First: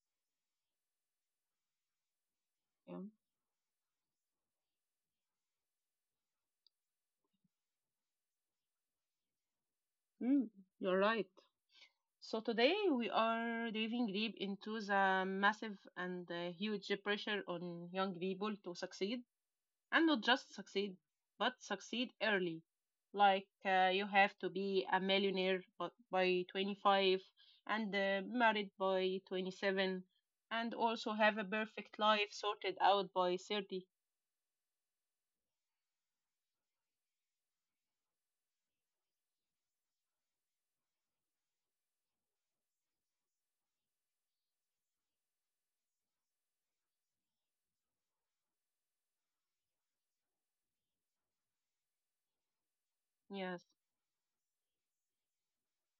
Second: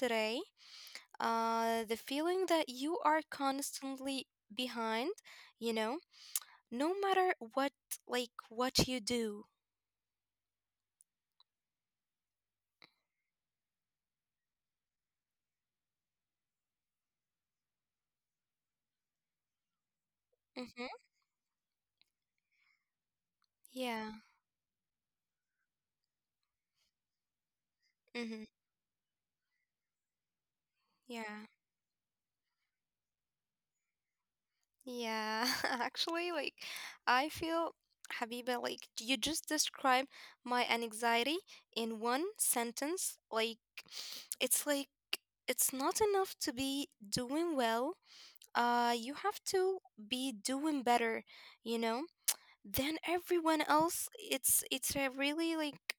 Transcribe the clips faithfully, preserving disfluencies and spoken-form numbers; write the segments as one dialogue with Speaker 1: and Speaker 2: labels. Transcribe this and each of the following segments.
Speaker 1: today. Uh, the feeling that
Speaker 2: Yeah.
Speaker 1: you are constantly behind, you know, no matter what like what you do.
Speaker 2: Mm, you're right. So today we are diving deep into the massive and uh, huge pressure on young people to succeed, and not just succeed,
Speaker 1: Mm-hmm.
Speaker 2: but succeed early. Like uh, you
Speaker 1: Yeah.
Speaker 2: have to be a millionaire bu- by twenty-five and uh,
Speaker 1: Mm-hmm.
Speaker 2: married by twenty-seven, and also have a
Speaker 1: Yeah.
Speaker 2: perfect life sorted out by thirty.
Speaker 1: Yeah. Actually, like I feel, Habiba, like you just described my anxiety in one sentence. Like it's like it's not enough to be doing well, uh you have to be doing better, you know, than everyone
Speaker 2: Yes,
Speaker 1: else. It's it's a really like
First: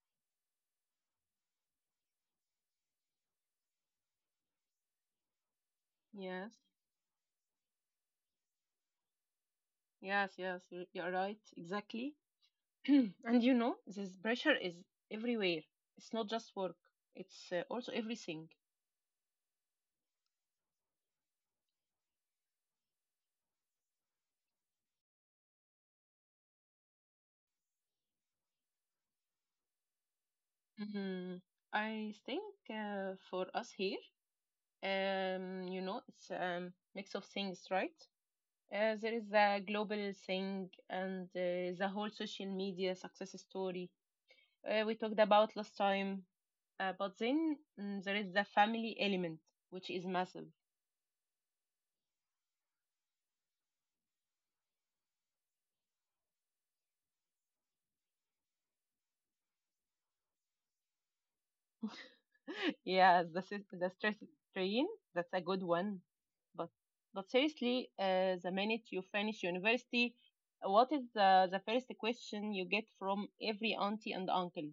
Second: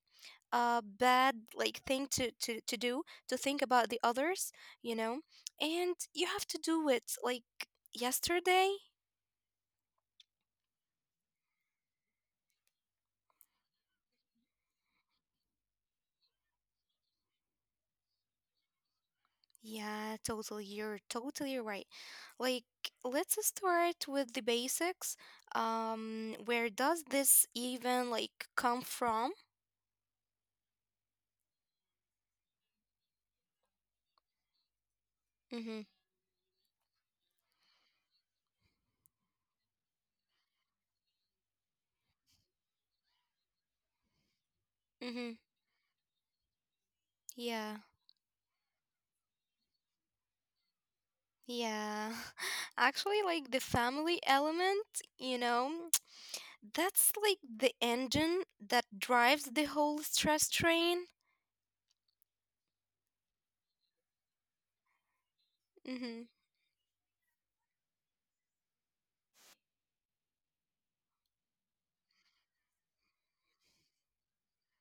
Speaker 1: uh bad like thing to to to do, to think about the others, you know, and you have
Speaker 2: yes,
Speaker 1: to do it like yesterday.
Speaker 2: yes, yes, you- you're right, exactly. And you know, this pressure is everywhere. It's not just work, it's uh, also everything.
Speaker 1: Yeah, totally, you're totally right. Like let's start with the basics. Um where does this even like come from?
Speaker 2: Mm, I think uh, for us here, um, you
Speaker 1: Mm-hmm.
Speaker 2: know, it's a mix of things, right? Uh, there is the global thing and uh, the whole social media success story uh, we talked
Speaker 1: Mm-hmm.
Speaker 2: about last time. Uh, but then
Speaker 1: Yeah.
Speaker 2: mm, there is the family element, which is massive.
Speaker 1: Yeah. Actually, like the family element, you know, that's like the engine that drives the whole stress train.
Speaker 2: Yeah, the sys- the stress train. That's a good one.
Speaker 1: Hmm.
Speaker 2: But but seriously, uh, the minute you finish university, what is the the first question you get from every auntie and uncle?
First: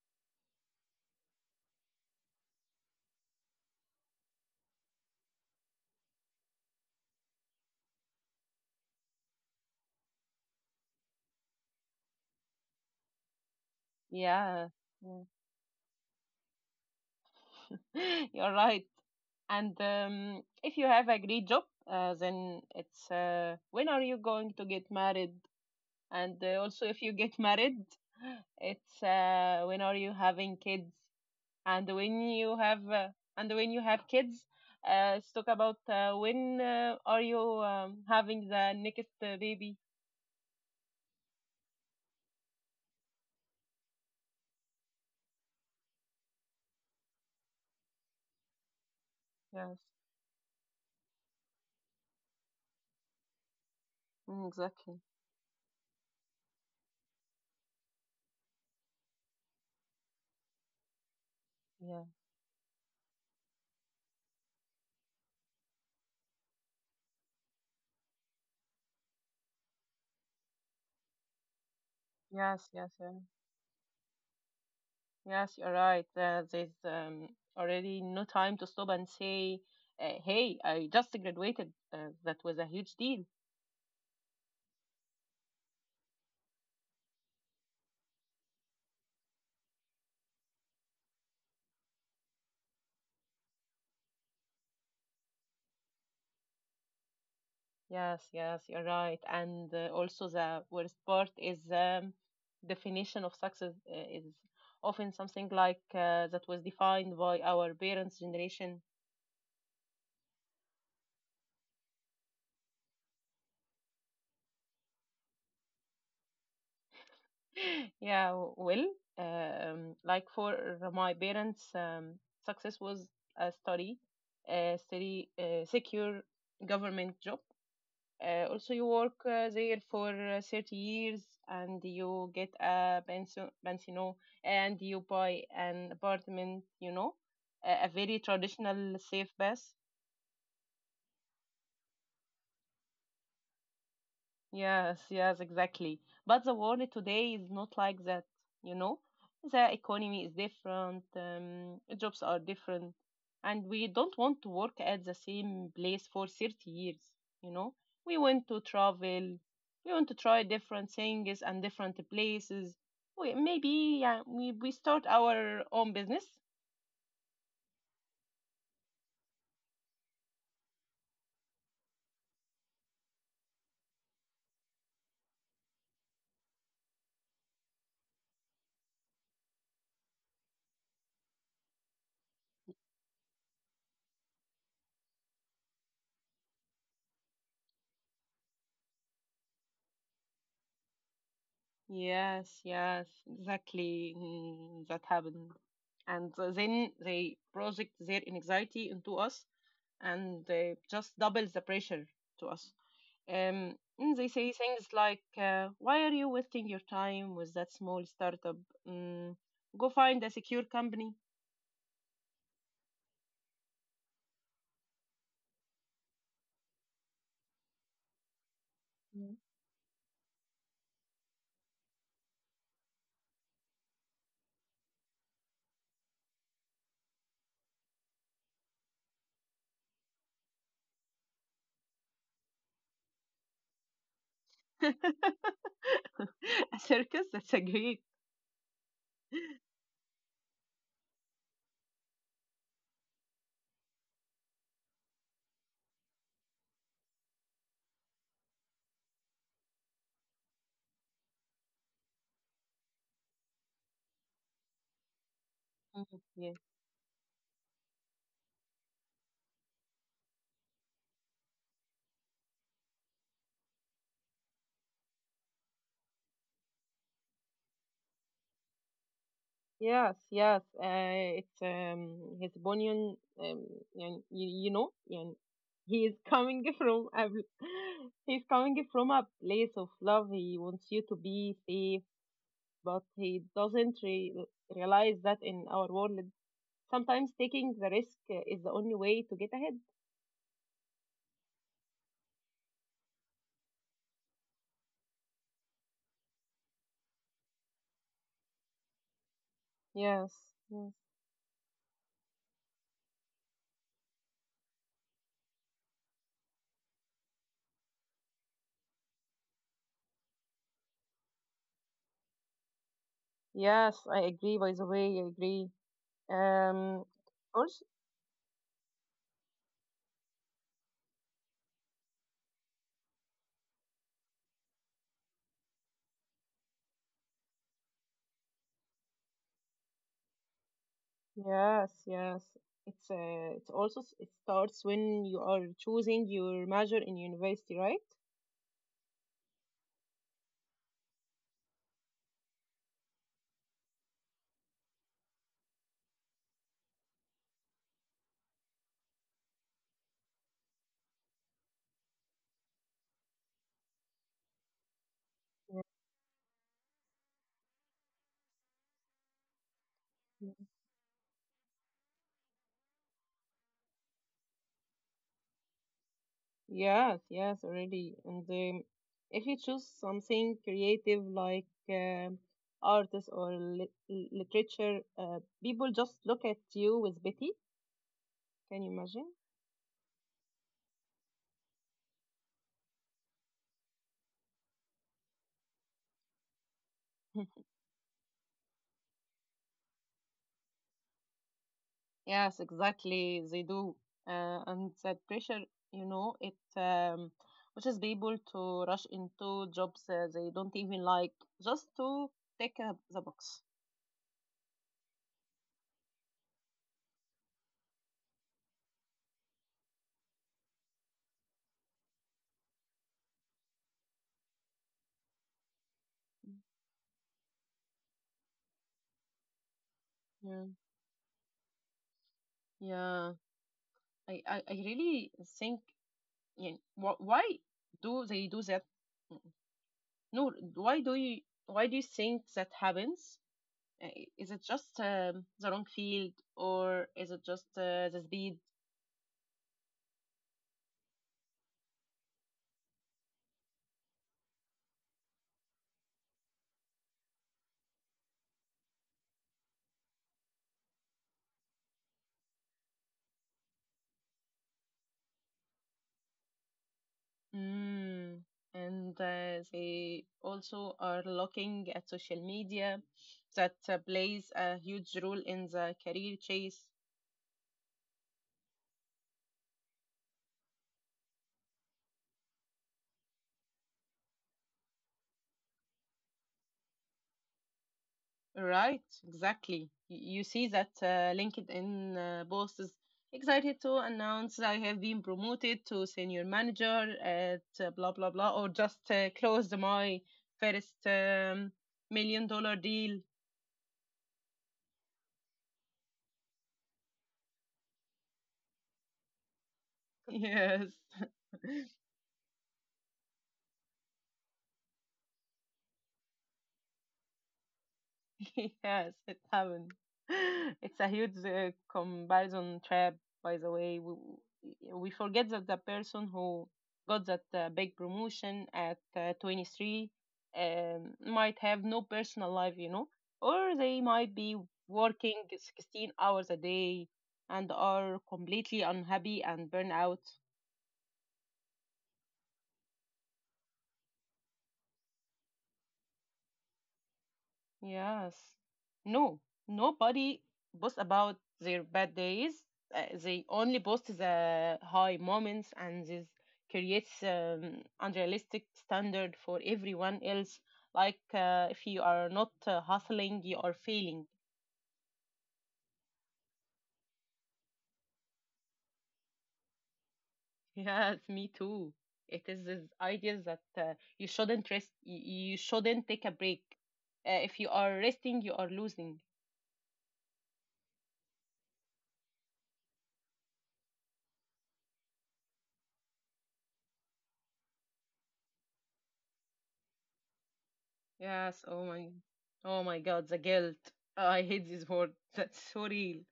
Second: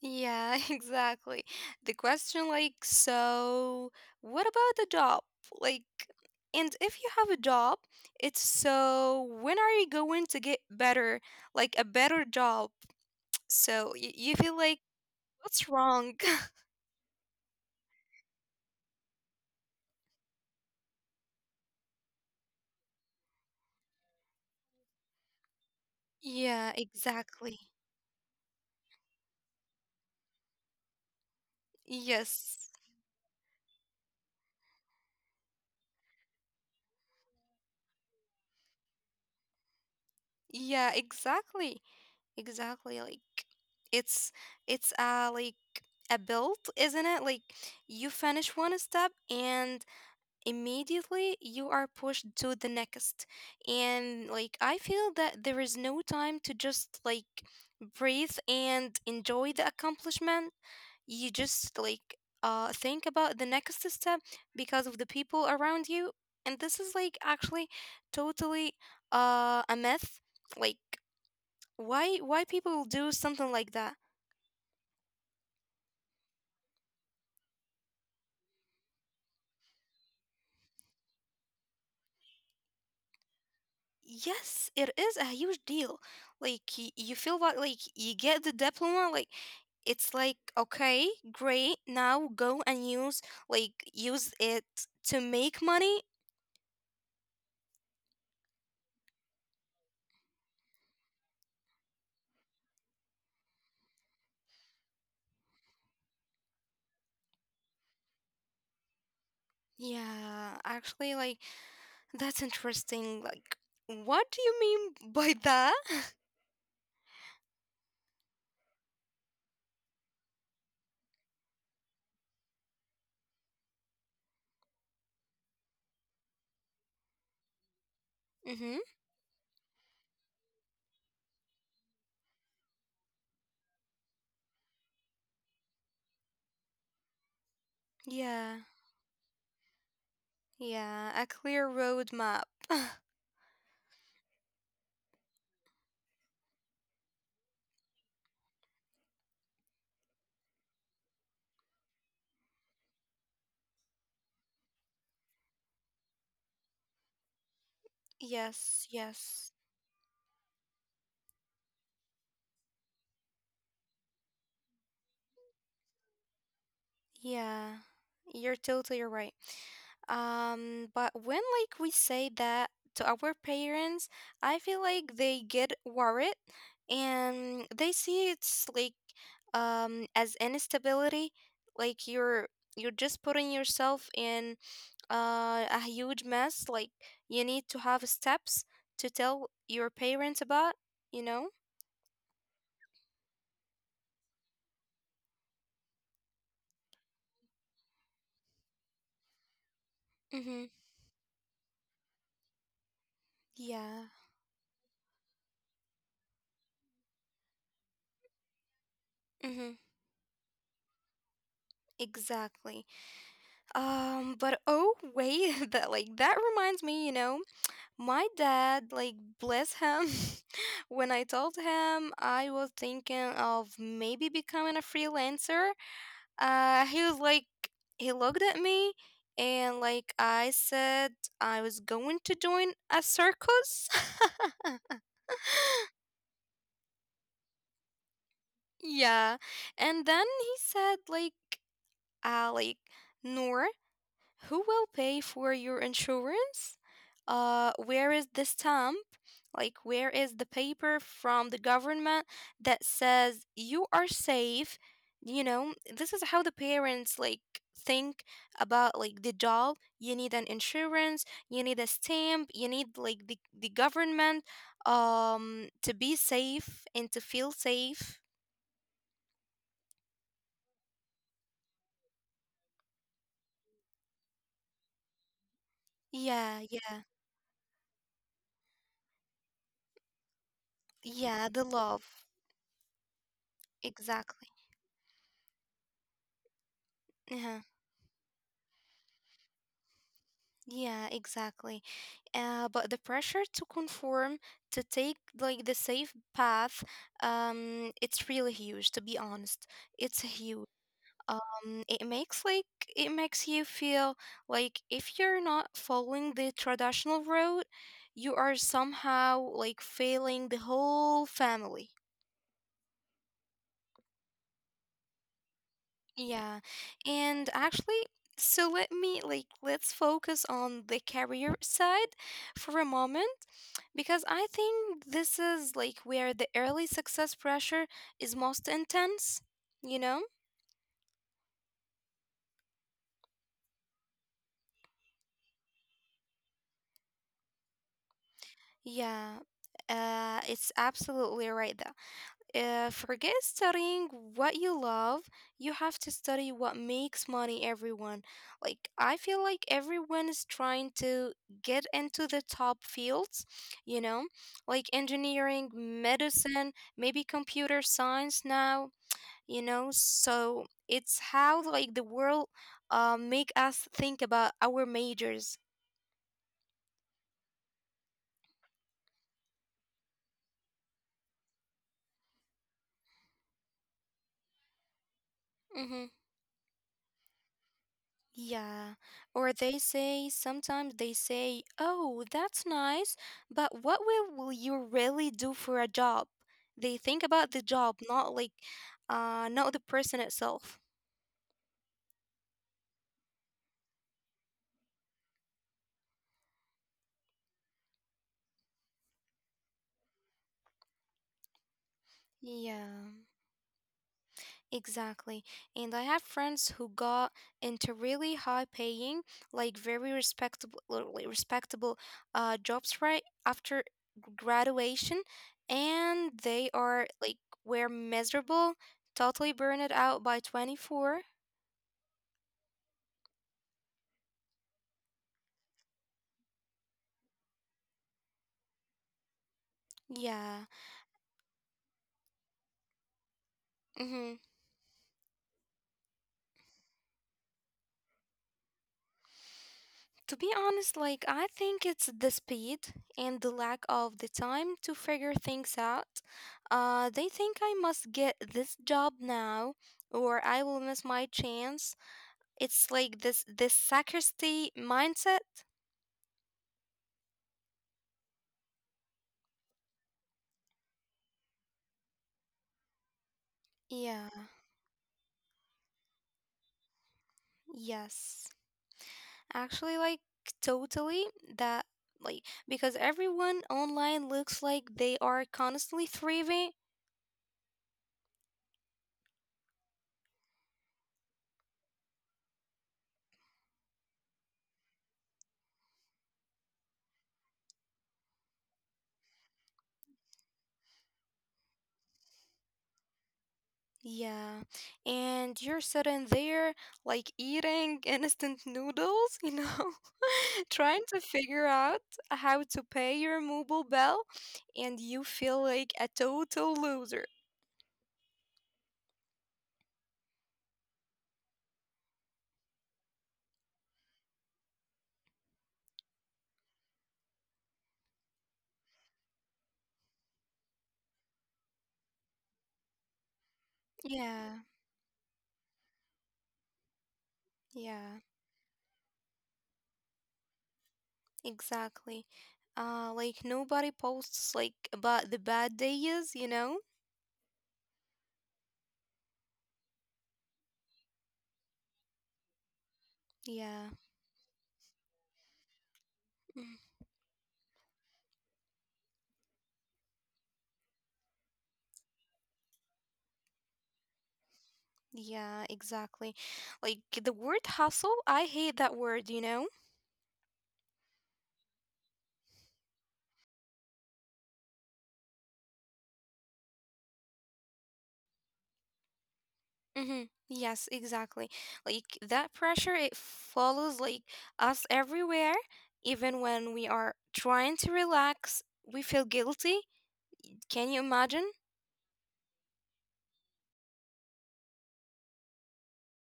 Speaker 1: Yeah, exactly. The question, like, so what about the job? Like, and if you have a job, it's, so when are you going to get better, like a better job? So y- you feel
Speaker 2: Yeah,
Speaker 1: like,
Speaker 2: yeah.
Speaker 1: what's wrong?
Speaker 2: You're right. And um, if you have a great job, uh, then it's uh, when are you going to get married? And uh,
Speaker 1: Yeah,
Speaker 2: also, if you get
Speaker 1: exactly.
Speaker 2: married, it's uh, when are you having kids? and when you
Speaker 1: Yes.
Speaker 2: have uh, and when you have kids, uh, let's talk about uh, when uh, are you um, having the next uh, baby.
Speaker 1: Yeah, exactly. Exactly. Like it's it's uh like a build, isn't it? Like you finish one step
Speaker 2: Yes.
Speaker 1: and immediately you are pushed to the next. And
Speaker 2: Mm,
Speaker 1: like I
Speaker 2: exactly.
Speaker 1: feel that there is no time to just like breathe and enjoy the accomplishment. You just
Speaker 2: Yeah,
Speaker 1: like uh think about the next step because of the people around you. And this is like actually totally uh a myth. Like why why
Speaker 2: yes, yes,
Speaker 1: people
Speaker 2: yeah.
Speaker 1: do something like that.
Speaker 2: Yes, you're right. Uh, there's um, already no time to stop and say, uh, hey, I just graduated, uh, that was a huge deal.
Speaker 1: Yes, it is a huge deal. Like y- you feel like like you get the diploma. Like it's like, okay, great, now go and use, like use it to make money.
Speaker 2: Yes, yes, you're right. And uh, also the worst part is, um, definition of success uh, is often something like uh, that was defined by our parents' generation.
Speaker 1: Yeah, actually, like that's interesting. Like what do you mean by that?
Speaker 2: Yeah, w- well, um, like for my parents, um, success was a study, a steady, uh, secure government job. Uh, also,
Speaker 1: Mm-hmm.
Speaker 2: you work uh, there for uh, thirty years and you get a pension, pension and you buy an apartment, you know, a, a very
Speaker 1: Yeah.
Speaker 2: traditional safe pass.
Speaker 1: Yeah, a clear roadmap.
Speaker 2: Yes, yes, exactly. But the world today is not like that, you know? The economy is different, um, jobs are different, and we don't want to work at the same place for thirty years, you know? We want to
Speaker 1: Yes,
Speaker 2: travel,
Speaker 1: yes.
Speaker 2: we want to try different things and different places. We, maybe yeah, we, we start our own business.
Speaker 1: Yeah, you're totally right. Um, but when like we say that to our parents, I feel like they get worried and they see it's like um as instability, like you're you're just putting yourself in uh, a huge mess. Like you need to have steps to tell your parents about, you know?
Speaker 2: Yes, yes, exactly. Mm, that happened. And uh, then they project their anxiety into us and
Speaker 1: Mm-hmm.
Speaker 2: they just double the pressure to us. Um,
Speaker 1: Yeah.
Speaker 2: and they say things like, uh, why are you wasting your time with that small startup? Mm,
Speaker 1: Mm-hmm.
Speaker 2: go find a secure company.
Speaker 1: Exactly. Um, but oh wait, that like that reminds me, you know, my dad, like
Speaker 2: Mm.
Speaker 1: bless him, when I told him I was thinking of maybe becoming a freelancer, uh he was like, he looked at me and like I said I was going to join a circus.
Speaker 2: A circus? That's a great.
Speaker 1: Yeah. And then he said like, uh like Noor, who will pay for your insurance? Uh, where is the stamp? Like, where is the paper from the government that says you are safe? You know,
Speaker 2: Mm,
Speaker 1: this is how
Speaker 2: yeah.
Speaker 1: the parents like think about like the job. You need an insurance, you need a stamp, you need like the, the government um to be safe and to feel safe.
Speaker 2: Yes, yes. Uh, it's um, his bunion. Um, you, you know, and he is coming
Speaker 1: Yeah, yeah.
Speaker 2: from a, he's coming from a place of love. He wants you to
Speaker 1: Yeah,
Speaker 2: be
Speaker 1: the
Speaker 2: safe,
Speaker 1: love.
Speaker 2: but he doesn't re-
Speaker 1: Exactly.
Speaker 2: realize that in our world, sometimes
Speaker 1: Yeah.
Speaker 2: taking the risk uh, is the only way to get ahead.
Speaker 1: Yeah, exactly. uh, but the pressure to conform, to take like the safe path, um it's really huge, to be honest. It's
Speaker 2: Yes,
Speaker 1: huge.
Speaker 2: yes,
Speaker 1: Um it makes like it makes you feel like if you're not following the traditional road, you are somehow like failing the whole family.
Speaker 2: yes. I agree. By the way, I agree.
Speaker 1: Yeah.
Speaker 2: Um,
Speaker 1: And
Speaker 2: also,
Speaker 1: actually, so let me like, let's focus on the career side for a moment because I think this is like where the early success pressure is most intense, you know?
Speaker 2: yes, yes. It's uh, it's also s- it starts when you are choosing your major in university, right?
Speaker 1: Yeah. Uh it's absolutely right. Uh, forget studying what you love. You have to study what makes money, everyone. Like I feel like everyone is trying to get into the top fields, you know, like engineering, medicine, maybe computer science now, you know.
Speaker 2: Yeah.
Speaker 1: So it's how like the world uh, make us think about our majors.
Speaker 2: Yes, yes, already. And um, if you choose something creative like um, artists or lit literature, uh, people
Speaker 1: Mm-hmm.
Speaker 2: just look at you with pity. Can you
Speaker 1: Yeah,
Speaker 2: imagine?
Speaker 1: or they say, sometimes they say, "Oh, that's nice, but what will, will you really do for a job?" They think about the job, not like uh not the person itself.
Speaker 2: Yes, exactly. They do. Uh, and that pressure, you know, it um, pushes people to rush into jobs uh, they don't even like, just to tick
Speaker 1: Yeah.
Speaker 2: uh, the box.
Speaker 1: Exactly. And I have friends who got into really high paying, like very respectable li- respectable uh jobs right after g- graduation, and they are like were miserable, totally burned out by
Speaker 2: Yeah,
Speaker 1: twenty-four.
Speaker 2: yeah. I, I, I really think, yeah, wh- why do they do that? Mm. No,
Speaker 1: Yeah.
Speaker 2: why do you, why do you think that happens? Uh,
Speaker 1: Mhm.
Speaker 2: Is it just um, the wrong field, or is it just uh, the speed?
Speaker 1: To be honest, like I think it's the speed and the lack of the time to figure things out. Uh, they think I must get this job now or I will miss my chance. It's like this this scarcity mindset.
Speaker 2: Mm, and uh, they also are looking at social media that uh,
Speaker 1: Yeah,
Speaker 2: plays a huge role in the career chase.
Speaker 1: yes. Actually, like totally that, like because everyone online looks like they are constantly thriving.
Speaker 2: Right, exactly. Y- You see that uh, LinkedIn uh, boss is excited to announce I have been promoted to senior manager at uh, blah blah blah, or just uh, closed my first um, million dollar deal.
Speaker 1: Yeah, and you're sitting there like eating instant noodles, you know,
Speaker 2: Yes.
Speaker 1: trying to figure out how to pay your mobile bill, and you feel like a total loser.
Speaker 2: Yes, it happened. It's a huge uh, comparison trap, by the way. We, we forget that the person who got that uh, big promotion at uh, twenty-three um, might have no personal life, you know, or they might be
Speaker 1: Yeah,
Speaker 2: working sixteen hours a day and are
Speaker 1: yeah,
Speaker 2: completely unhappy and burnout.
Speaker 1: exactly. Uh, like nobody posts like about the bad days, you know?
Speaker 2: Yes. No, nobody boasts about their bad days. Uh, they only
Speaker 1: Yeah.
Speaker 2: boast the high moments, and this
Speaker 1: Mm.
Speaker 2: creates um, unrealistic standard for everyone else. Like uh, if you are not uh, hustling, you are failing.
Speaker 1: Yeah, exactly. Like the word hustle, I hate that word, you know?
Speaker 2: Yes, me too. It is this idea that uh, you shouldn't rest. You you shouldn't take a break. Uh, if you are resting, you are losing.
Speaker 1: Mm-hmm. Yes, exactly. Like that pressure, it follows like us everywhere. Even when we are trying to relax, we feel guilty. Can you imagine?
Speaker 2: Yes, oh my, oh my God, the guilt. Oh, I hate this word. That's so real.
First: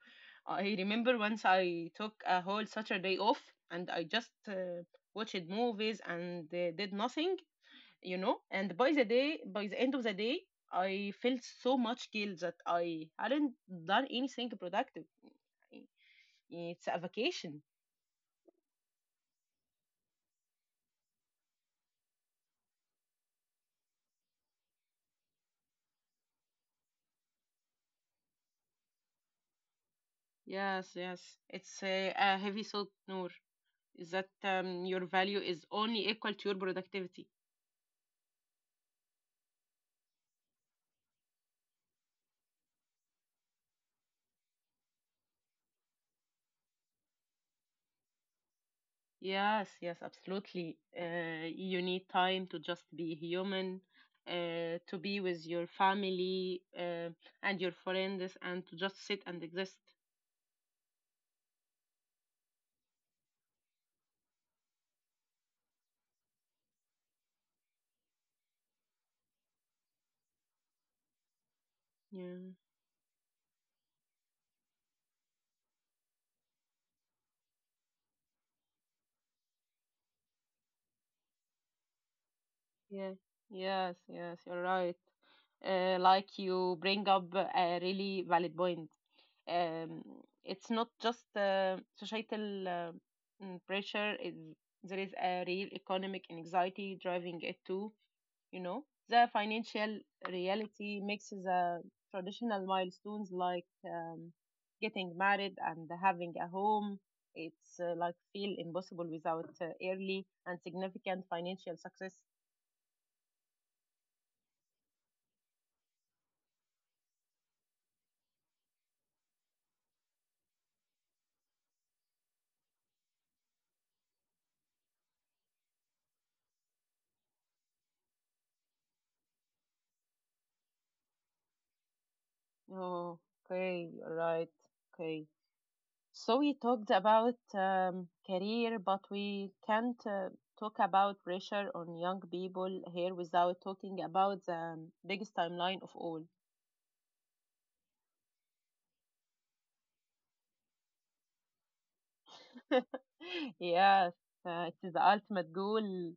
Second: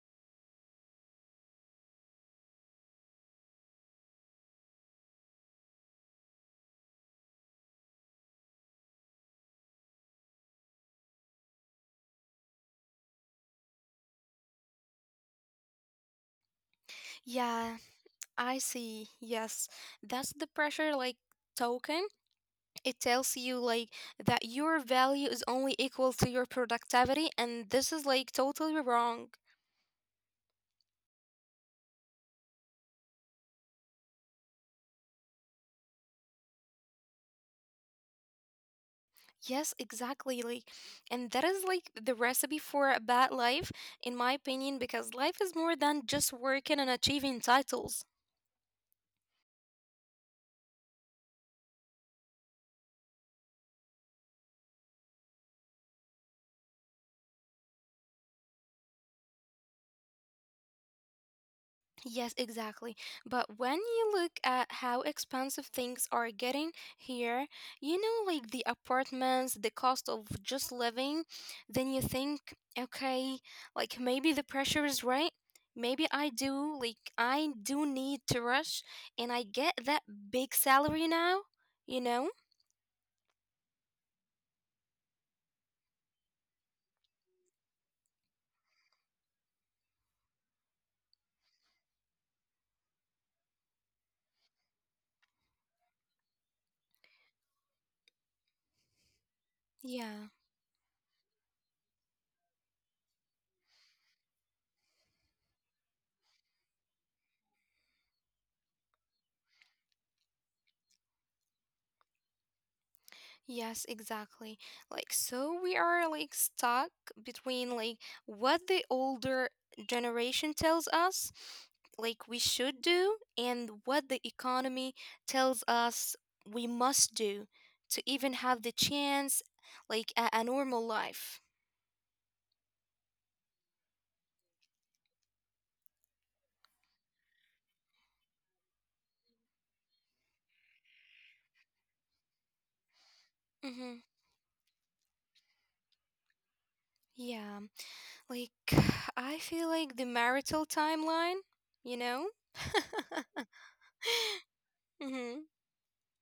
Speaker 2: I remember once I took a whole Saturday off and I just uh, watched movies and uh, did nothing, you know. And by the day, by the end of the day, I felt so much guilt that I hadn't done anything productive. It's a vacation.
Speaker 1: Yeah, I see. Yes, that's the pressure like token. It tells you like that your value is only equal to your productivity, and this is like totally wrong.
Speaker 2: Yes, yes. It's a, a heavy thought, Noor. Is that um, your value is only equal to your productivity?
Speaker 1: Yes, exactly. Like, and that is like the recipe for a bad life, in my opinion, because life is more than just working and achieving titles.
Speaker 2: Yes, yes, absolutely. Uh, you need time to just be human, uh, to be with your family, uh, and your friends, and to just sit and exist.
Speaker 1: Yes, exactly. But when you look at how expensive things are getting here, you know, like the apartments, the cost of just living, then you
Speaker 2: Yeah,
Speaker 1: think, okay, like maybe the pressure is right. Maybe I do, like, I do need to rush and I get that big salary now, you know?
Speaker 2: yeah, yes, yes, you're right. Uh, like you bring up a really valid point. Um, it's not just uh, societal uh, mm, pressure, is there is a real economic anxiety driving it too. You know, the financial
Speaker 1: Yeah.
Speaker 2: reality mixes uh, traditional milestones like um, getting married and having a home, it's uh, like feel impossible without uh, early and significant financial success.
Speaker 1: Yes, exactly. Like, so we are like stuck between like what the older generation tells us, like we should do, and what the economy tells us we must do to even have the chance, like a, a normal life.
Speaker 2: Oh, okay, right, okay. So we talked about um, career, but we can't uh, talk about pressure on young people here without
Speaker 1: Mm-hmm.
Speaker 2: talking about the um, biggest timeline of all.
Speaker 1: Yeah, like I feel like the marital timeline, you know?
Speaker 2: Yes, uh, it is the
Speaker 1: Mm-hmm.
Speaker 2: ultimate goal.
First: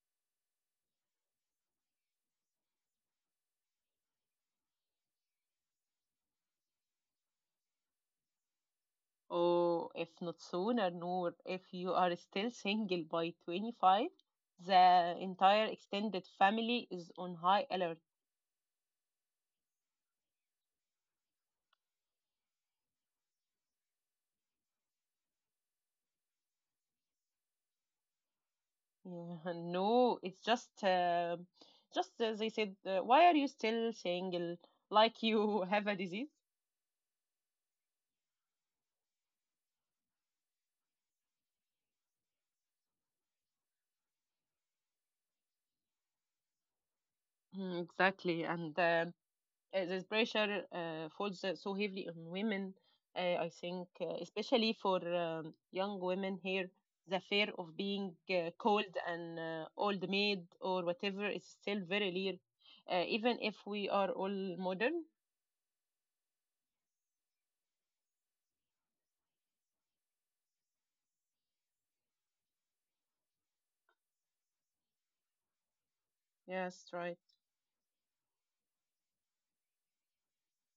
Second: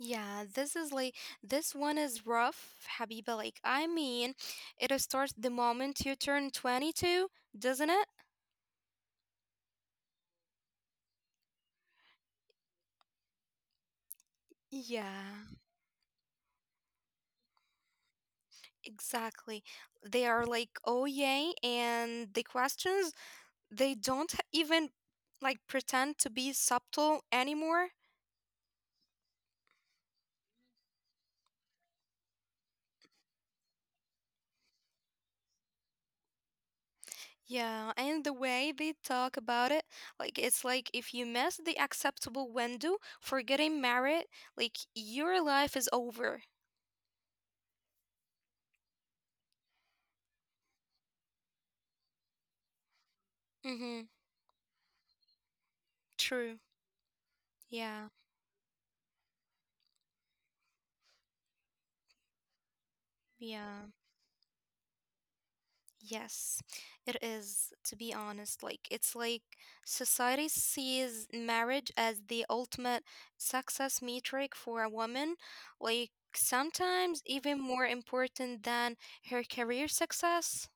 Speaker 1: Yeah, this is like this one is rough, Habiba. Like, I mean, it starts the moment you turn twenty-two, doesn't it?
Speaker 2: Oh, if not sooner, Noor, if you are still single by twenty-five, the
Speaker 1: Yeah,
Speaker 2: entire extended family is on high alert.
Speaker 1: exactly. They are like, oh, yay. And the questions, they don't h- even like pretend to be subtle anymore.
Speaker 2: Yeah, no, it's just, uh, just as they said, uh, why are you still single? Like you have a disease?
Speaker 1: Yeah, and the way they talk about it, like, it's like if you miss the acceptable window for getting married, like, your life is over.
Speaker 2: Mm, exactly, and uh, uh, this pressure uh, falls uh, so heavily on women. Uh, I think,
Speaker 1: Mm-hmm.
Speaker 2: uh, especially for um, young women
Speaker 1: True.
Speaker 2: here, the fear of
Speaker 1: Yeah.
Speaker 2: being uh, called an uh, old maid or whatever is still very real, uh, even if
Speaker 1: Yeah,
Speaker 2: we are all modern.
Speaker 1: yes, it is, to be honest. Like, it's like society sees marriage as the ultimate success metric for a woman, like,
Speaker 2: Yes, right.
Speaker 1: sometimes even more important than her career success.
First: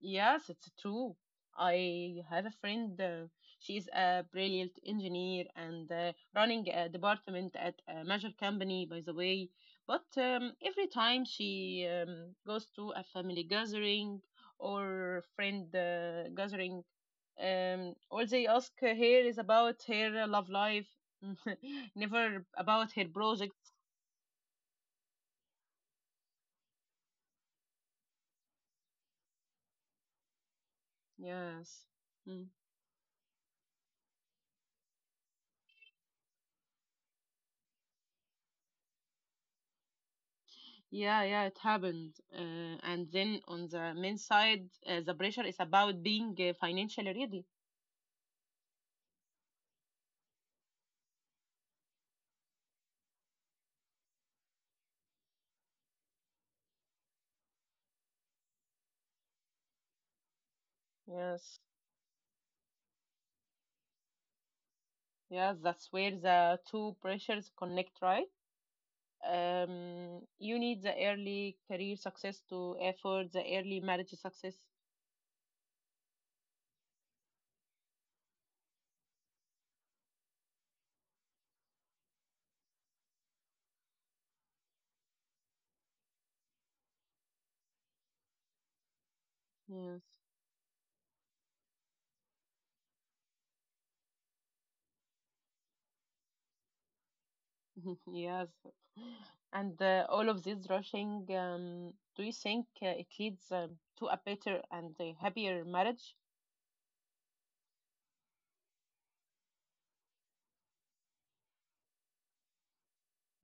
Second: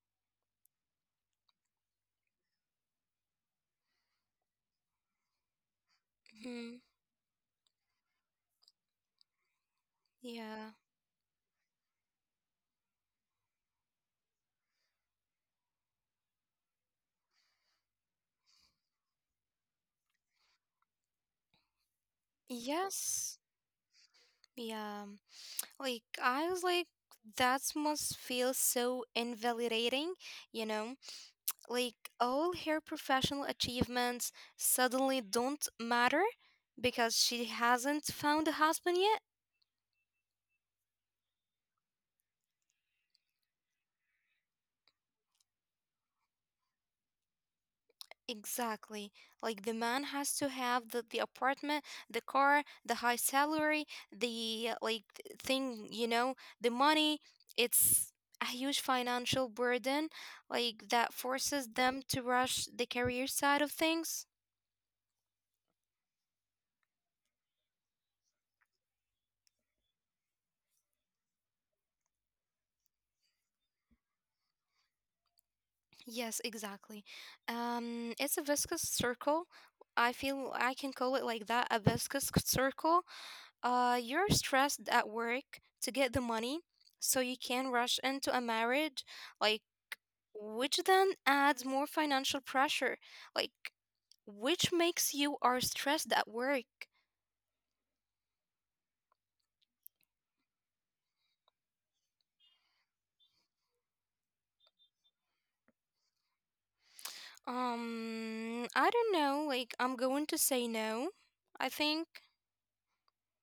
Speaker 2: Yes, it's true. I have a friend. Uh, she's a brilliant engineer and uh, running
Speaker 1: Mhm.
Speaker 2: a department at a major company, by the way. But um,
Speaker 1: Yeah.
Speaker 2: every time she um, goes to a family gathering or friend uh, gathering, um, all they ask her is about her love life, never about her
Speaker 1: Yes.
Speaker 2: projects.
Speaker 1: Yeah. Like, I was like, that must feel so invalidating, you know?
Speaker 2: Yes.
Speaker 1: Like
Speaker 2: Hmm.
Speaker 1: all her professional achievements suddenly don't matter because she hasn't found a husband yet?
Speaker 2: Yeah, yeah, it happened. Uh, and then on the men's side, uh, the pressure is about being uh, financially ready.
Speaker 1: Exactly. Like the man has to have the, the apartment, the car, the high salary, the uh, like th- thing, you know, the money. It's a huge financial burden like that
Speaker 2: Yes,
Speaker 1: forces them to rush the career side of things.
Speaker 2: yes, that's where the two pressures connect, right? Um, you need the early career success to effort the early marriage success.
Speaker 1: Yes, exactly. Um, it's a viscous circle. I feel I can call it like that, a viscous c- circle. Uh, you're stressed at work to get the money, so you can rush into a marriage, like
Speaker 2: Yes,
Speaker 1: which then adds more financial pressure, like which makes you are stressed at work.
Speaker 2: yes. And uh, all of this rushing, um, do you think uh, it leads um, to a better and a happier marriage?
Speaker 1: Um, I don't know. Like I'm going to say no. I think.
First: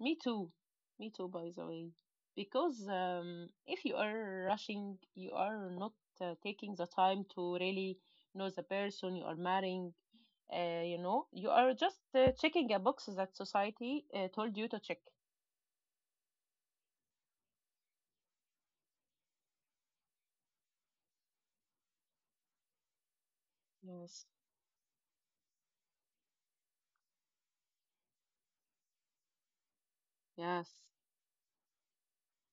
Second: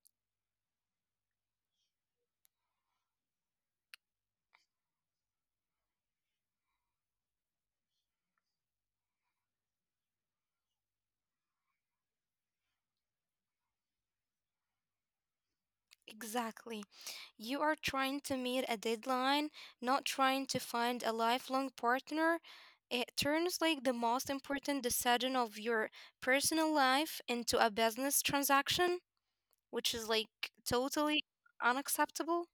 Speaker 2: Me too. Me too, by the way. Because um, if you are rushing, you are not uh, taking the time to really know the person you are marrying. Uh, you know, you are just uh, checking a box that society uh, told you to check.
Speaker 1: Exactly. You are trying to meet a deadline, not trying to find a lifelong partner. It turns like the
Speaker 2: Yes.
Speaker 1: most important decision of your personal life into a business transaction, which is like
Speaker 2: Yes.
Speaker 1: totally unacceptable.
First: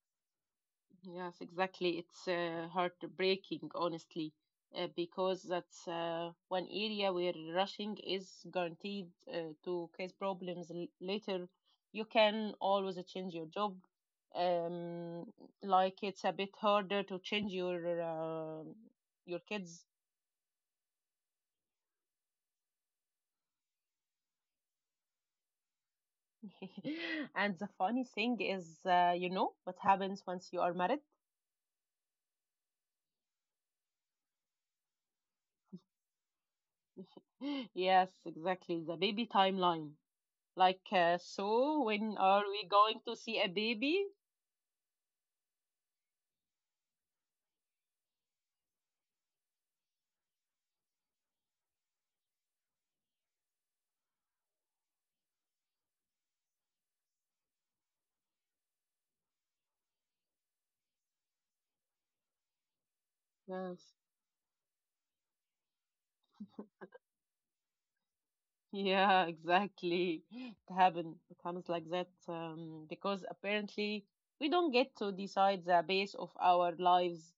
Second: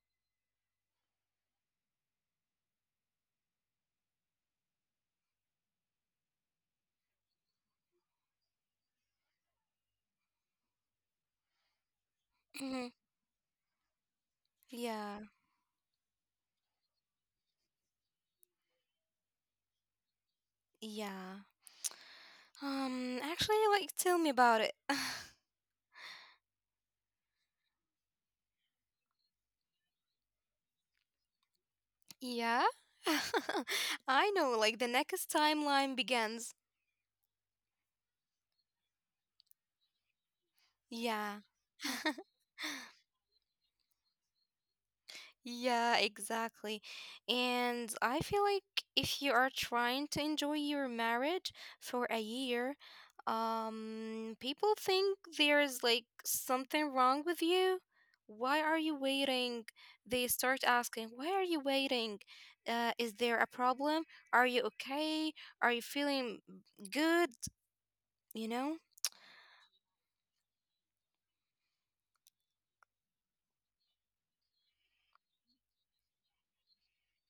Speaker 2: Yes, exactly. It's uh, heartbreaking, honestly, uh, because that's uh, one area where rushing is guaranteed uh, to cause problems l- later. You can
Speaker 1: Mhm.
Speaker 2: always change your job.
Speaker 1: Yeah,
Speaker 2: Um, like it's a bit harder to change your uh, your kids.
Speaker 1: yeah. Um, actually, like, tell me about it.
Speaker 2: And the funny thing is, uh, you know what happens once you are married?
Speaker 1: Yeah, I know, like, the next timeline begins.
Speaker 2: Yes, exactly. The baby timeline. Like, uh,
Speaker 1: Yeah.
Speaker 2: so when are we going to see a baby?
Speaker 1: Yeah, exactly. And I feel like if you are trying to enjoy your marriage for a year, um, people think there's like something wrong with you. Why are you waiting? They start asking, why are you waiting? Uh, is there a
Speaker 2: Yes.
Speaker 1: problem? Are you okay? Are you feeling good? You know?
Speaker 2: Yeah, exactly. It happen it happens like that, um, because apparently we don't get to decide the base of our lives,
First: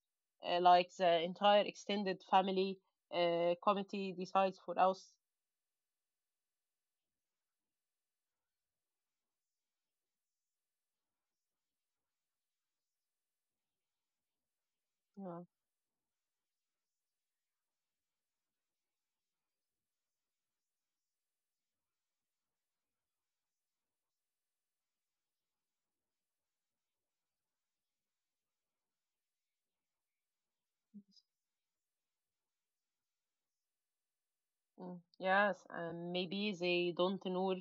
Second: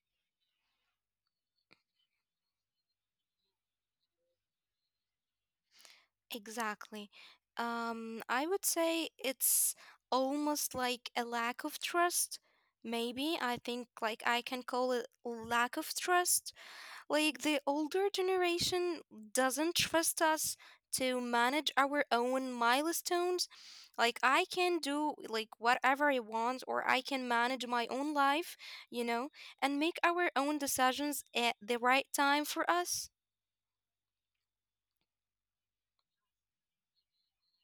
Speaker 2: uh, like the entire extended family uh, committee decides for us.
Speaker 1: Exactly. Um, I would say it's almost like a lack of trust. Maybe I think like I can call it
Speaker 2: Yeah.
Speaker 1: lack of trust. Like the older generation doesn't trust us to manage our own milestones. Like I can do like whatever I want or I can manage my own life, you know, and make our own decisions at the right time for us.
Speaker 2: Mm, yes, um, maybe they don't know,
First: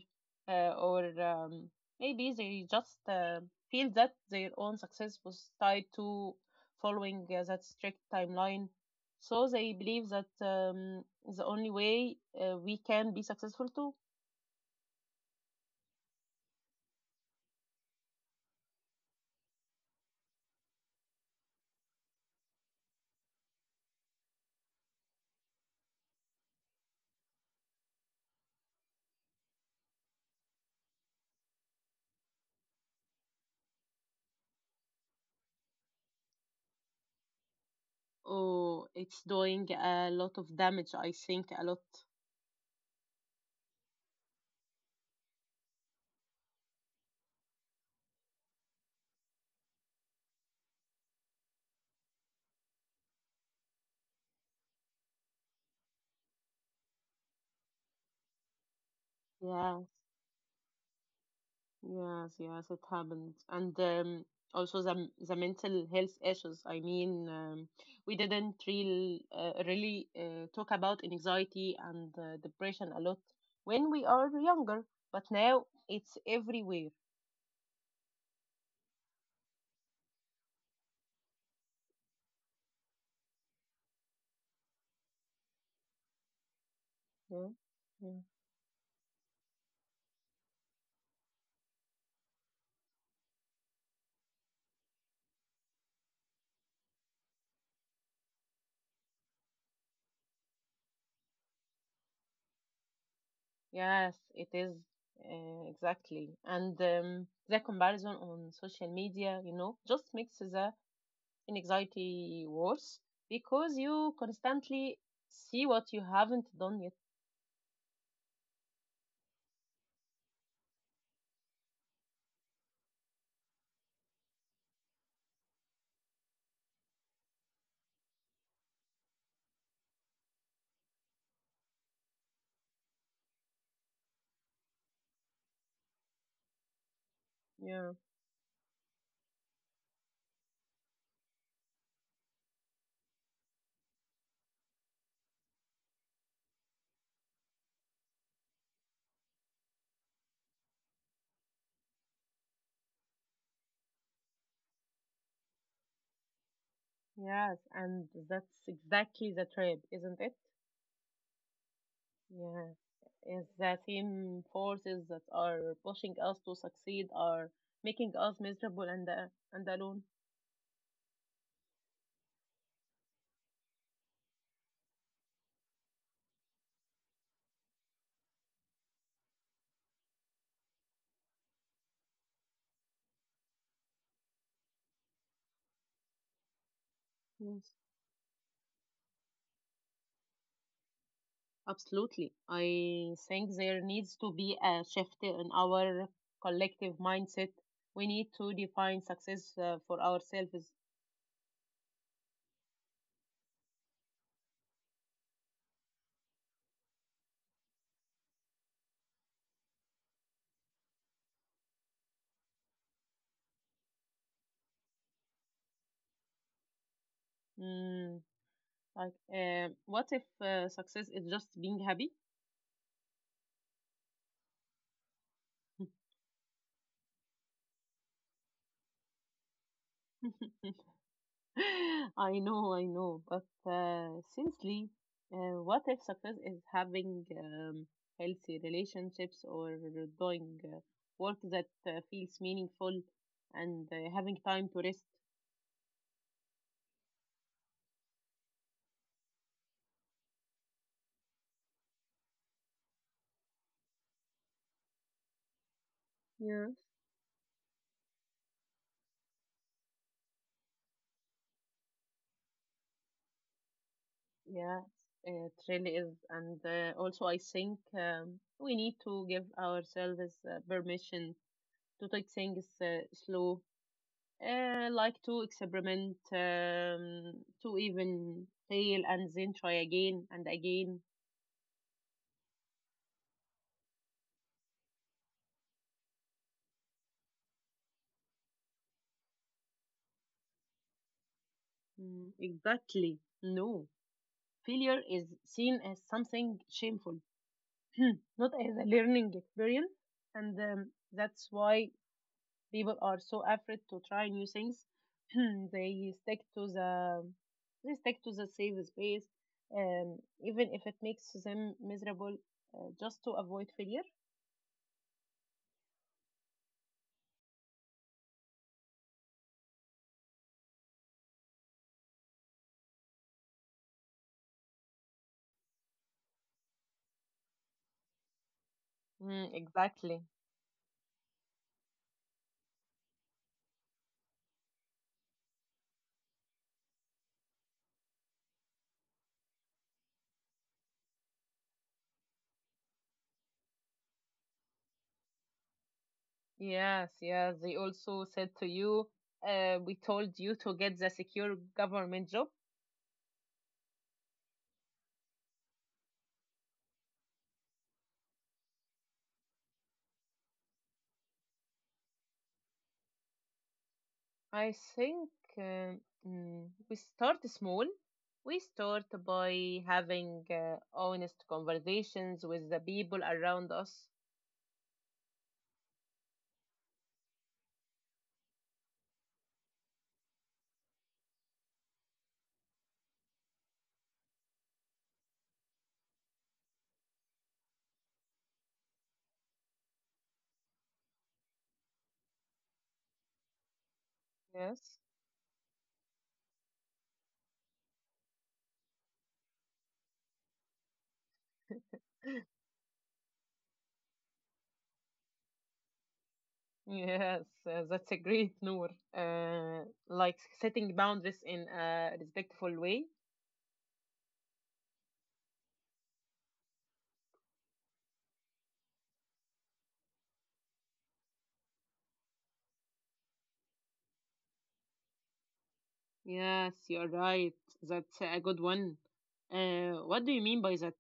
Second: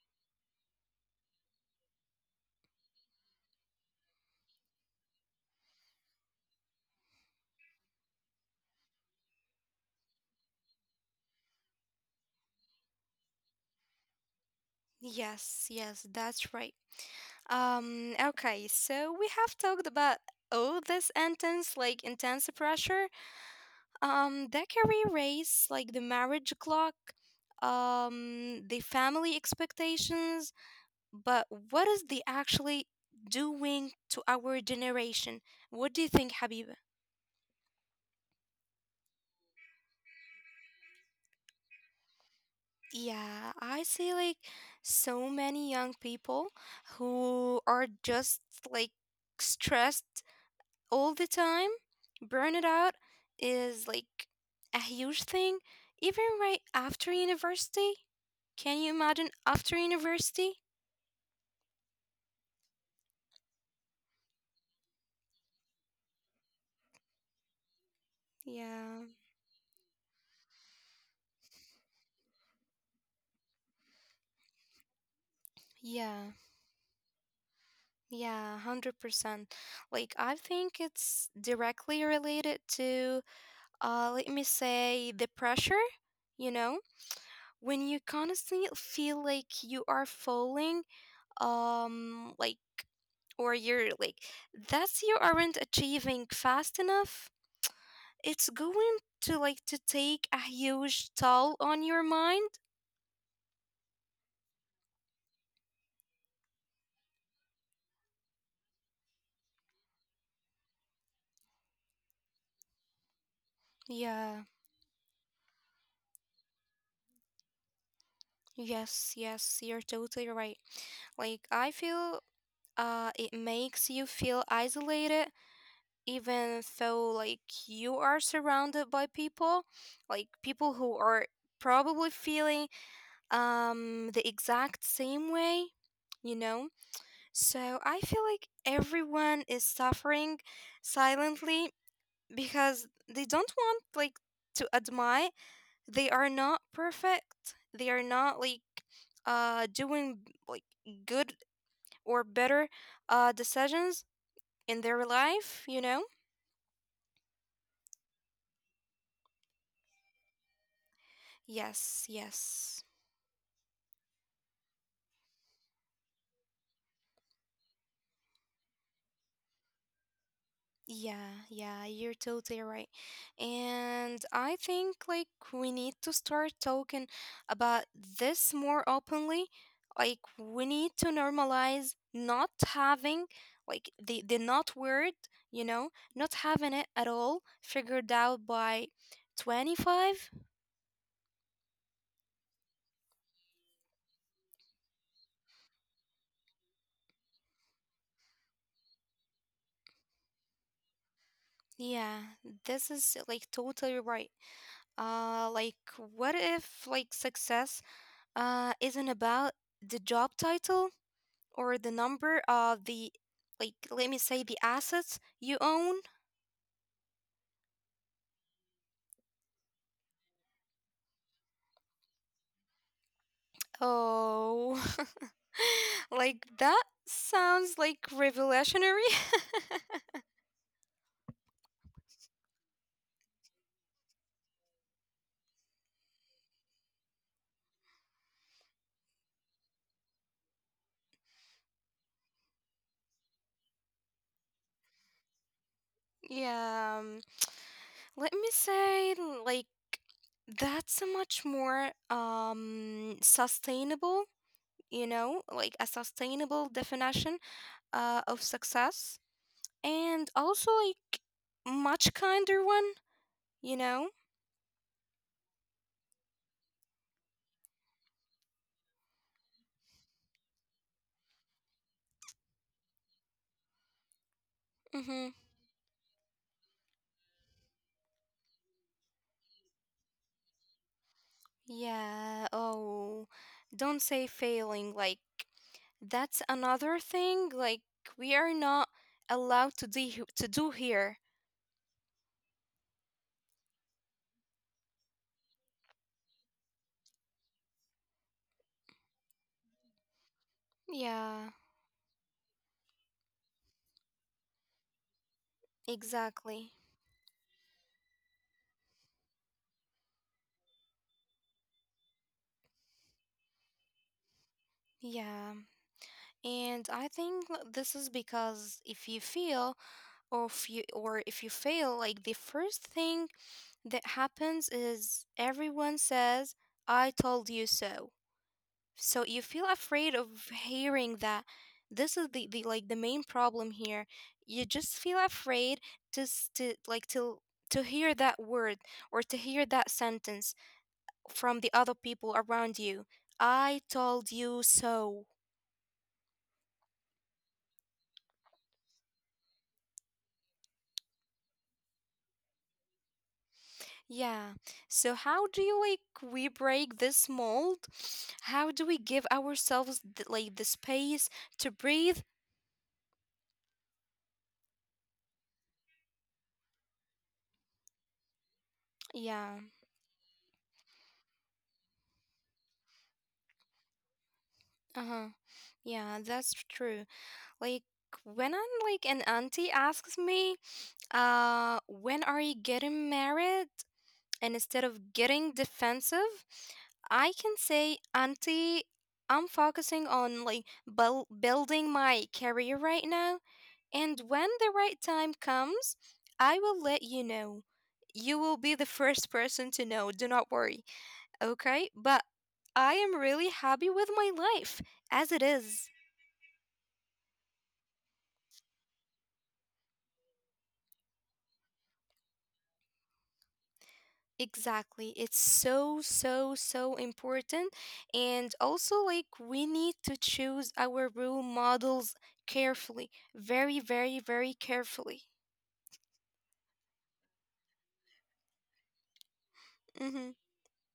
Speaker 2: uh, or um, maybe they just uh, feel that their own success was tied to following uh, that strict timeline. So they believe that um, the only way uh, we can be successful too.
Speaker 1: Yes, yes, that's right. Um, okay, so we have talked about all this intense, like intense pressure, um, the career race, like the marriage clock, um, the family expectations. But what is the actually doing to our generation? What do you think, Habiba?
Speaker 2: Oh, it's doing a lot of damage, I think, a lot.
Speaker 1: Yeah, I see, like, so many young people who are just like stressed all the time. Burnout is like a huge thing, even right after university. Can you imagine after
Speaker 2: Yeah.
Speaker 1: university?
Speaker 2: Yes, yes, it happens. And um, also the the mental health issues. I mean, um, we didn't
Speaker 1: Yeah,
Speaker 2: real, uh, really uh, talk about anxiety and uh, depression a lot when we are younger, but now it's
Speaker 1: yeah,
Speaker 2: everywhere.
Speaker 1: yeah, one hundred percent. Like, I think it's directly related to, uh, let me say, the pressure, you know?
Speaker 2: Yeah,
Speaker 1: When you
Speaker 2: yeah.
Speaker 1: constantly feel like you are falling, um, like, or you're like, that's you aren't achieving fast enough, it's going to like to take a huge toll on your mind.
Speaker 2: Yes, it is, uh, exactly. And um, the comparison on social media, you know, just makes the anxiety worse because you
Speaker 1: Yeah.
Speaker 2: constantly see what you haven't done.
Speaker 1: Yes, yes, you're totally right. Like I feel uh it makes you feel isolated, even though like you are surrounded by people, like people who are probably feeling um the exact same way, you know? So
Speaker 2: Yeah,
Speaker 1: I feel like everyone is suffering silently because they don't want like to admit they are not perfect, they are not like uh doing like good or better uh decisions in their life, you know
Speaker 2: yes, and that's exactly the trap, isn't it?
Speaker 1: yes,
Speaker 2: Yeah,
Speaker 1: yes.
Speaker 2: it's the same forces that are pushing us to succeed are making us miserable and uh, and alone.
Speaker 1: Yeah, yeah, you're totally right. And I think like we need to start talking about this more openly. Like we need to normalize not having like the the not word, you know, not having it at all
Speaker 2: Yes,
Speaker 1: figured out by twenty-five.
Speaker 2: absolutely. I think there needs to be a shift in our collective mindset. We need to define success uh, for ourselves.
Speaker 1: Yeah, this is like totally right. Uh like what if like success uh isn't about the job title or the number of the, like, let me say, the assets you own.
Speaker 2: Mm, like, um what if uh, success is just being happy?
Speaker 1: Oh, like that sounds like revolutionary.
Speaker 2: I know, I know. But uh, seriously, uh, what if success is having um, healthy relationships or doing uh, work that uh, feels meaningful and uh, having time to rest?
Speaker 1: Yeah, um, let me say, like, that's a much more um sustainable, you know like a
Speaker 2: Yeah.
Speaker 1: sustainable definition uh, of success, and also like much kinder one, you know
Speaker 2: Yeah, it really is. And uh, also, I think um, we need to give ourselves uh, permission to take things uh, slow. Uh, like
Speaker 1: mm-hmm.
Speaker 2: to experiment, um, to even fail and then try again and again.
Speaker 1: Yeah. Oh, don't say failing. Like, that's another thing. Like, we are not allowed to de- to do here.
Speaker 2: Mm, exactly. No. Failure is seen as something shameful, not as a learning experience. And um, that's
Speaker 1: Yeah,
Speaker 2: why people are so afraid to try new things. they stick to
Speaker 1: exactly.
Speaker 2: the they stick to the safe space, um, even if it makes them miserable, uh, just to avoid failure.
Speaker 1: Yeah. And I think l- this is because if you feel or if you or if you fail, like the first thing that happens is everyone says, "I told you so." So
Speaker 2: Mm,
Speaker 1: you feel
Speaker 2: exactly.
Speaker 1: afraid of hearing that. This is the, the like the main problem here. You just feel afraid to s- to like to to hear that word or to hear that sentence from the other people around you. I told you so.
Speaker 2: Yes, yes. They also said to you, uh, we told you to get the secure government job.
Speaker 1: Yeah. So how do you like we break this mold? How do we give ourselves the, like the space to breathe?
Speaker 2: I think, um, mm, we start small. We start
Speaker 1: Yeah,
Speaker 2: by having uh, honest conversations with the people around us.
Speaker 1: uh-huh, yeah, that's true. Like, when I'm like an auntie asks me, uh, when are you getting married? And instead of getting defensive, I can say, Auntie, I'm focusing on like buil- building my career right now. And when the
Speaker 2: Yes,
Speaker 1: right time comes, I will let you know. You will be the first person to know. Do not worry. Okay? But I am really happy with my life as it is.
Speaker 2: yes. Uh, that's a great, Noor. Uh, like setting boundaries in a respectful way.
Speaker 1: Exactly. It's so, so, so important. And also, like, we need to choose our role models carefully, very, very, very carefully.
Speaker 2: Yes, you're right. That's a good one. Uh, what do
Speaker 1: Mm-hmm.
Speaker 2: you mean by that?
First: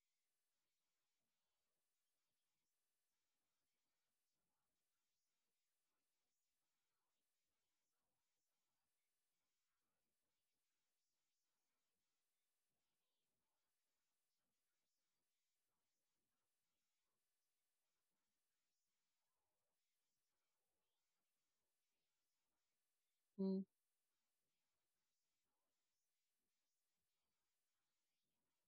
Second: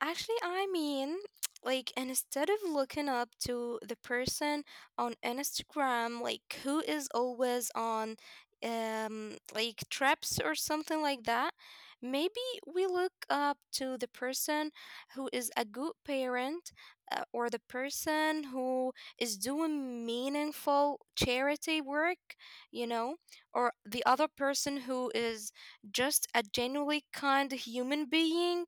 Speaker 1: Actually, I mean, like, and instead of looking up to the person on Instagram, like, who is always on, um, like, trips or something like that, maybe we look up to the person who is a good parent, uh, or the person who is doing meaningful charity work, you know, or the other person who is just a genuinely kind human being.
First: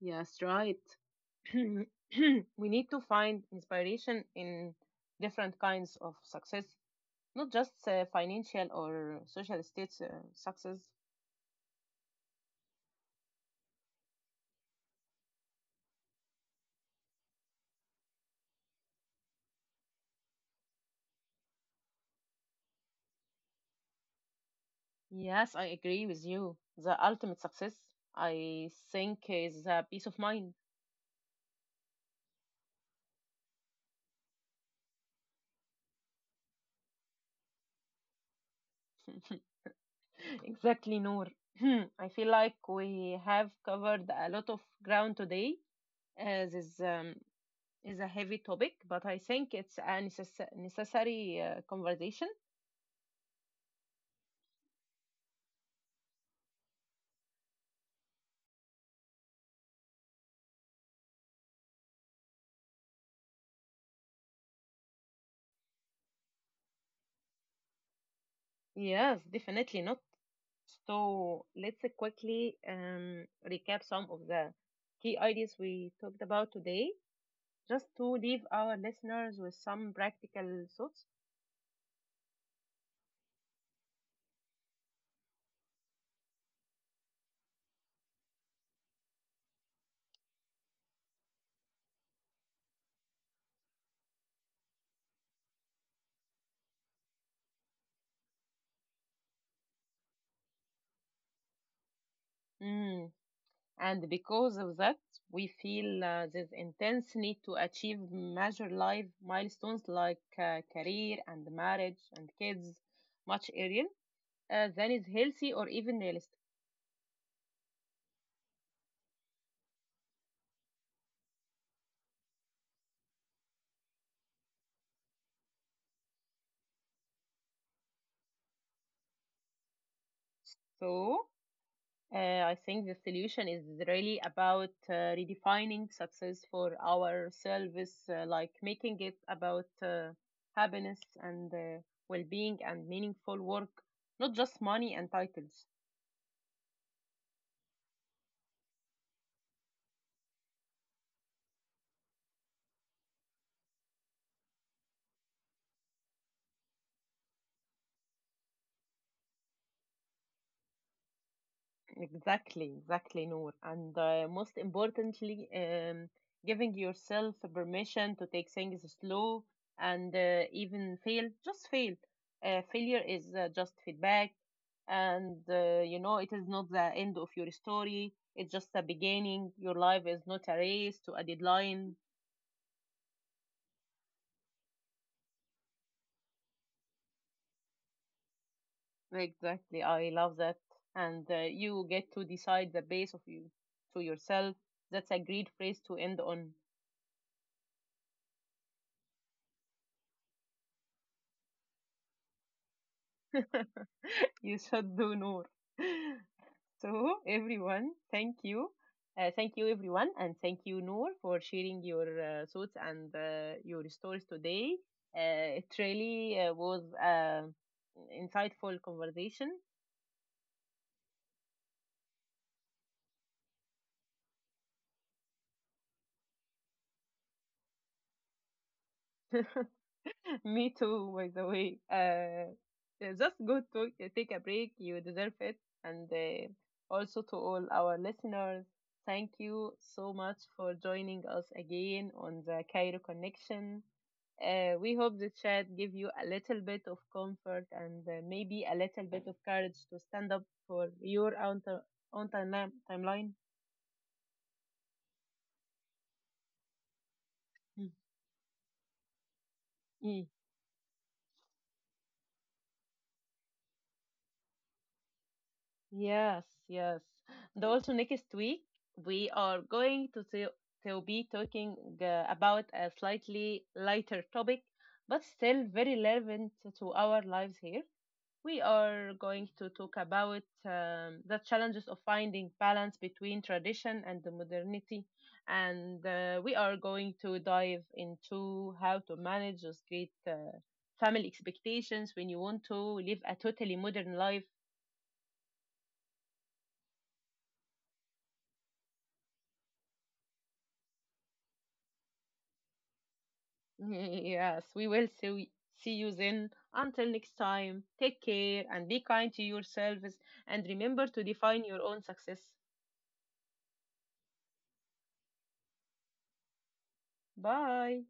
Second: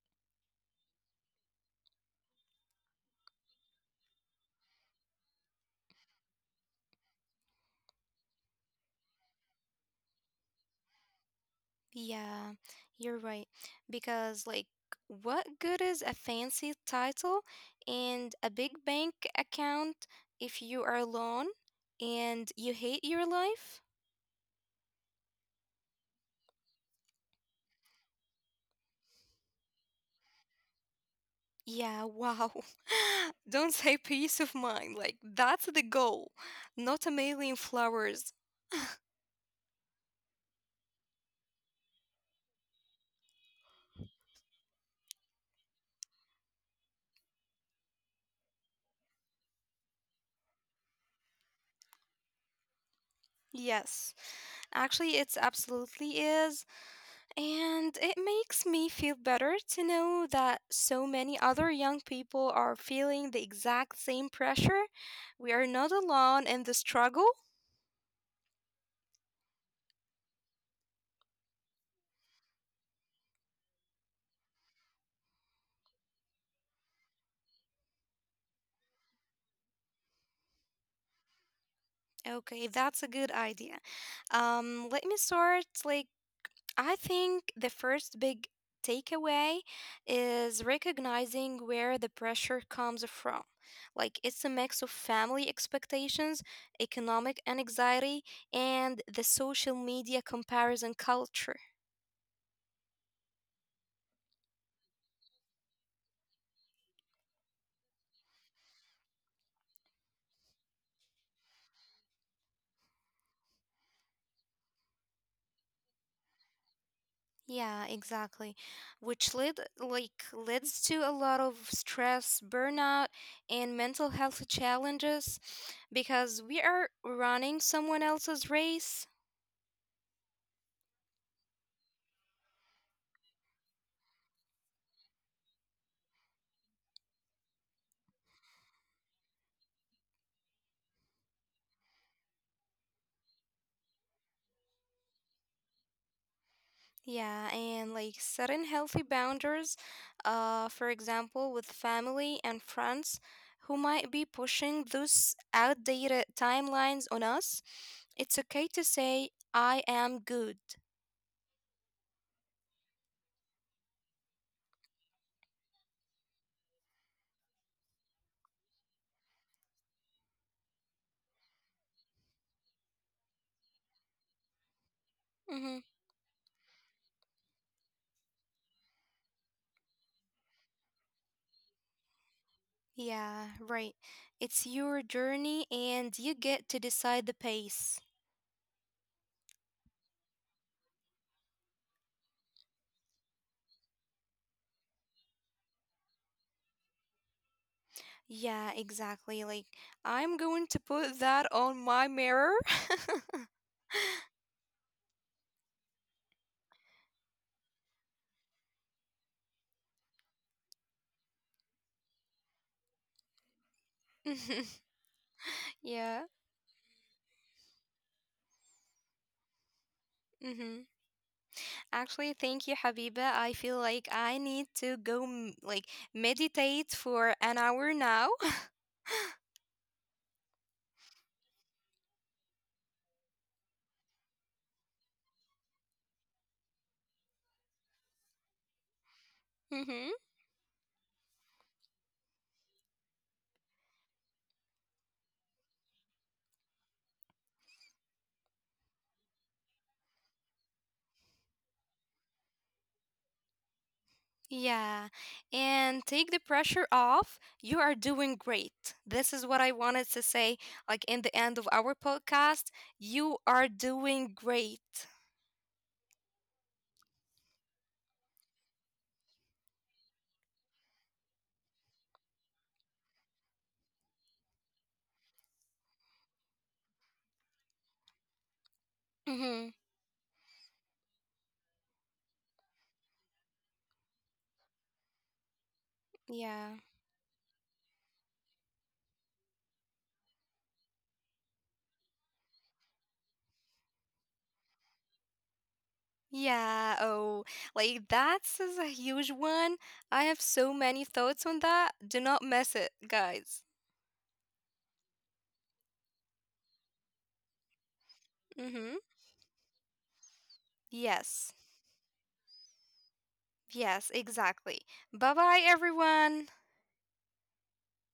Speaker 2: Yes, right. We need to find inspiration in different kinds of success, not just uh, financial or social status uh, success.
Speaker 1: Yeah, you're right. Because, like, what good is a fancy title and a big bank account if you are alone and you hate your life?
Speaker 2: Yes, I agree with you. The ultimate success, I think, is uh, peace of mind.
Speaker 1: Yeah, wow. Don't say peace of mind. Like, that's the goal, not a million flowers.
Speaker 2: Exactly, Noor. I feel like we have covered a lot of ground today. Uh, this um, is a heavy topic, but I think it's a necess- necessary uh, conversation.
Speaker 1: Yes, actually, it's absolutely is. And it makes me feel better to know that so many other young people are feeling the exact same pressure. We are not alone in the struggle.
Speaker 2: Yes, definitely not. So let's quickly um, recap some of the key ideas we talked about today, just to leave our listeners with some practical thoughts.
Speaker 1: Okay, that's a good idea. Um, let me start. Like, I think the first big takeaway is recognizing where the pressure comes from. Like, it's a mix of family expectations, economic anxiety, and the social media comparison culture.
Speaker 2: Mm. And because of that, we feel uh, this intense need to achieve major life milestones like uh, career and marriage and kids much earlier uh, than is healthy or even realistic.
Speaker 1: Yeah, exactly. Which led like leads to a lot of stress, burnout, and mental health challenges because we are running someone else's race.
Speaker 2: So Uh, I think the solution is really about uh, redefining success for ourselves, uh, like making it about uh, happiness and uh, well being and meaningful work, not just money and titles.
Speaker 1: Yeah, and like setting healthy boundaries, uh, for example, with family and friends who might be pushing those outdated timelines on us. It's okay to say, I am good.
Speaker 2: Exactly, exactly, Noor. And uh, most importantly, um, giving yourself permission to take things slow and uh, even fail. Just fail. Uh, failure is uh, just feedback. And,
Speaker 1: Mm-hmm.
Speaker 2: uh, you know, it is not the end of your story. It's just the beginning. Your life is not a race to a deadline.
Speaker 1: Yeah, right. It's your journey and you get to decide the pace.
Speaker 2: Exactly. I love that. And uh, you get to decide the base of you to yourself. That's a great phrase to end on.
Speaker 1: Yeah, exactly. Like, I'm going to put that on my mirror.
Speaker 2: You should do, Noor. So everyone, thank you. Uh, thank you everyone, and thank you, Noor, for sharing your uh, thoughts and uh, your stories today. Uh, it
Speaker 1: Yeah.
Speaker 2: really uh, was an insightful conversation.
Speaker 1: Mm-hmm. Actually, thank you, Habiba. I feel like I need to go m- like meditate for an hour now.
Speaker 2: Me too, by the way. Uh, uh, just go to uh, take a break. You deserve it. And uh, also to all our listeners, thank you
Speaker 1: Mm-hmm.
Speaker 2: so much for joining us again on the Cairo Connection. Uh, we hope the chat gave you a little bit of comfort and uh, maybe a little bit of courage to stand up for your own, ti- own time- timeline.
Speaker 1: Yeah. And take the pressure off. You are doing great. This is what I wanted to say, like, in the end of our podcast. You are doing great.
Speaker 2: Yes, yes. Dol also next week, we are going to to to be talking uh, about a slightly lighter topic, but still very relevant to our lives here. We are going
Speaker 1: Mm-hmm.
Speaker 2: to talk about um, the challenges of finding balance between tradition and the modernity, and uh, we
Speaker 1: Yeah.
Speaker 2: are going to dive into how to manage those great uh, family expectations when you want to live a totally modern life.
Speaker 1: Yeah. Oh, like that's is a huge one. I have so many thoughts on that. Do not miss it, guys.
Speaker 2: Yes, we will see, see you then. Until next time, take care and
Speaker 1: Mm-hmm.
Speaker 2: be kind to yourselves and remember to
Speaker 1: Yes.
Speaker 2: define your own success.
Speaker 1: Yes, exactly. Bye bye, everyone.
Speaker 2: Bye.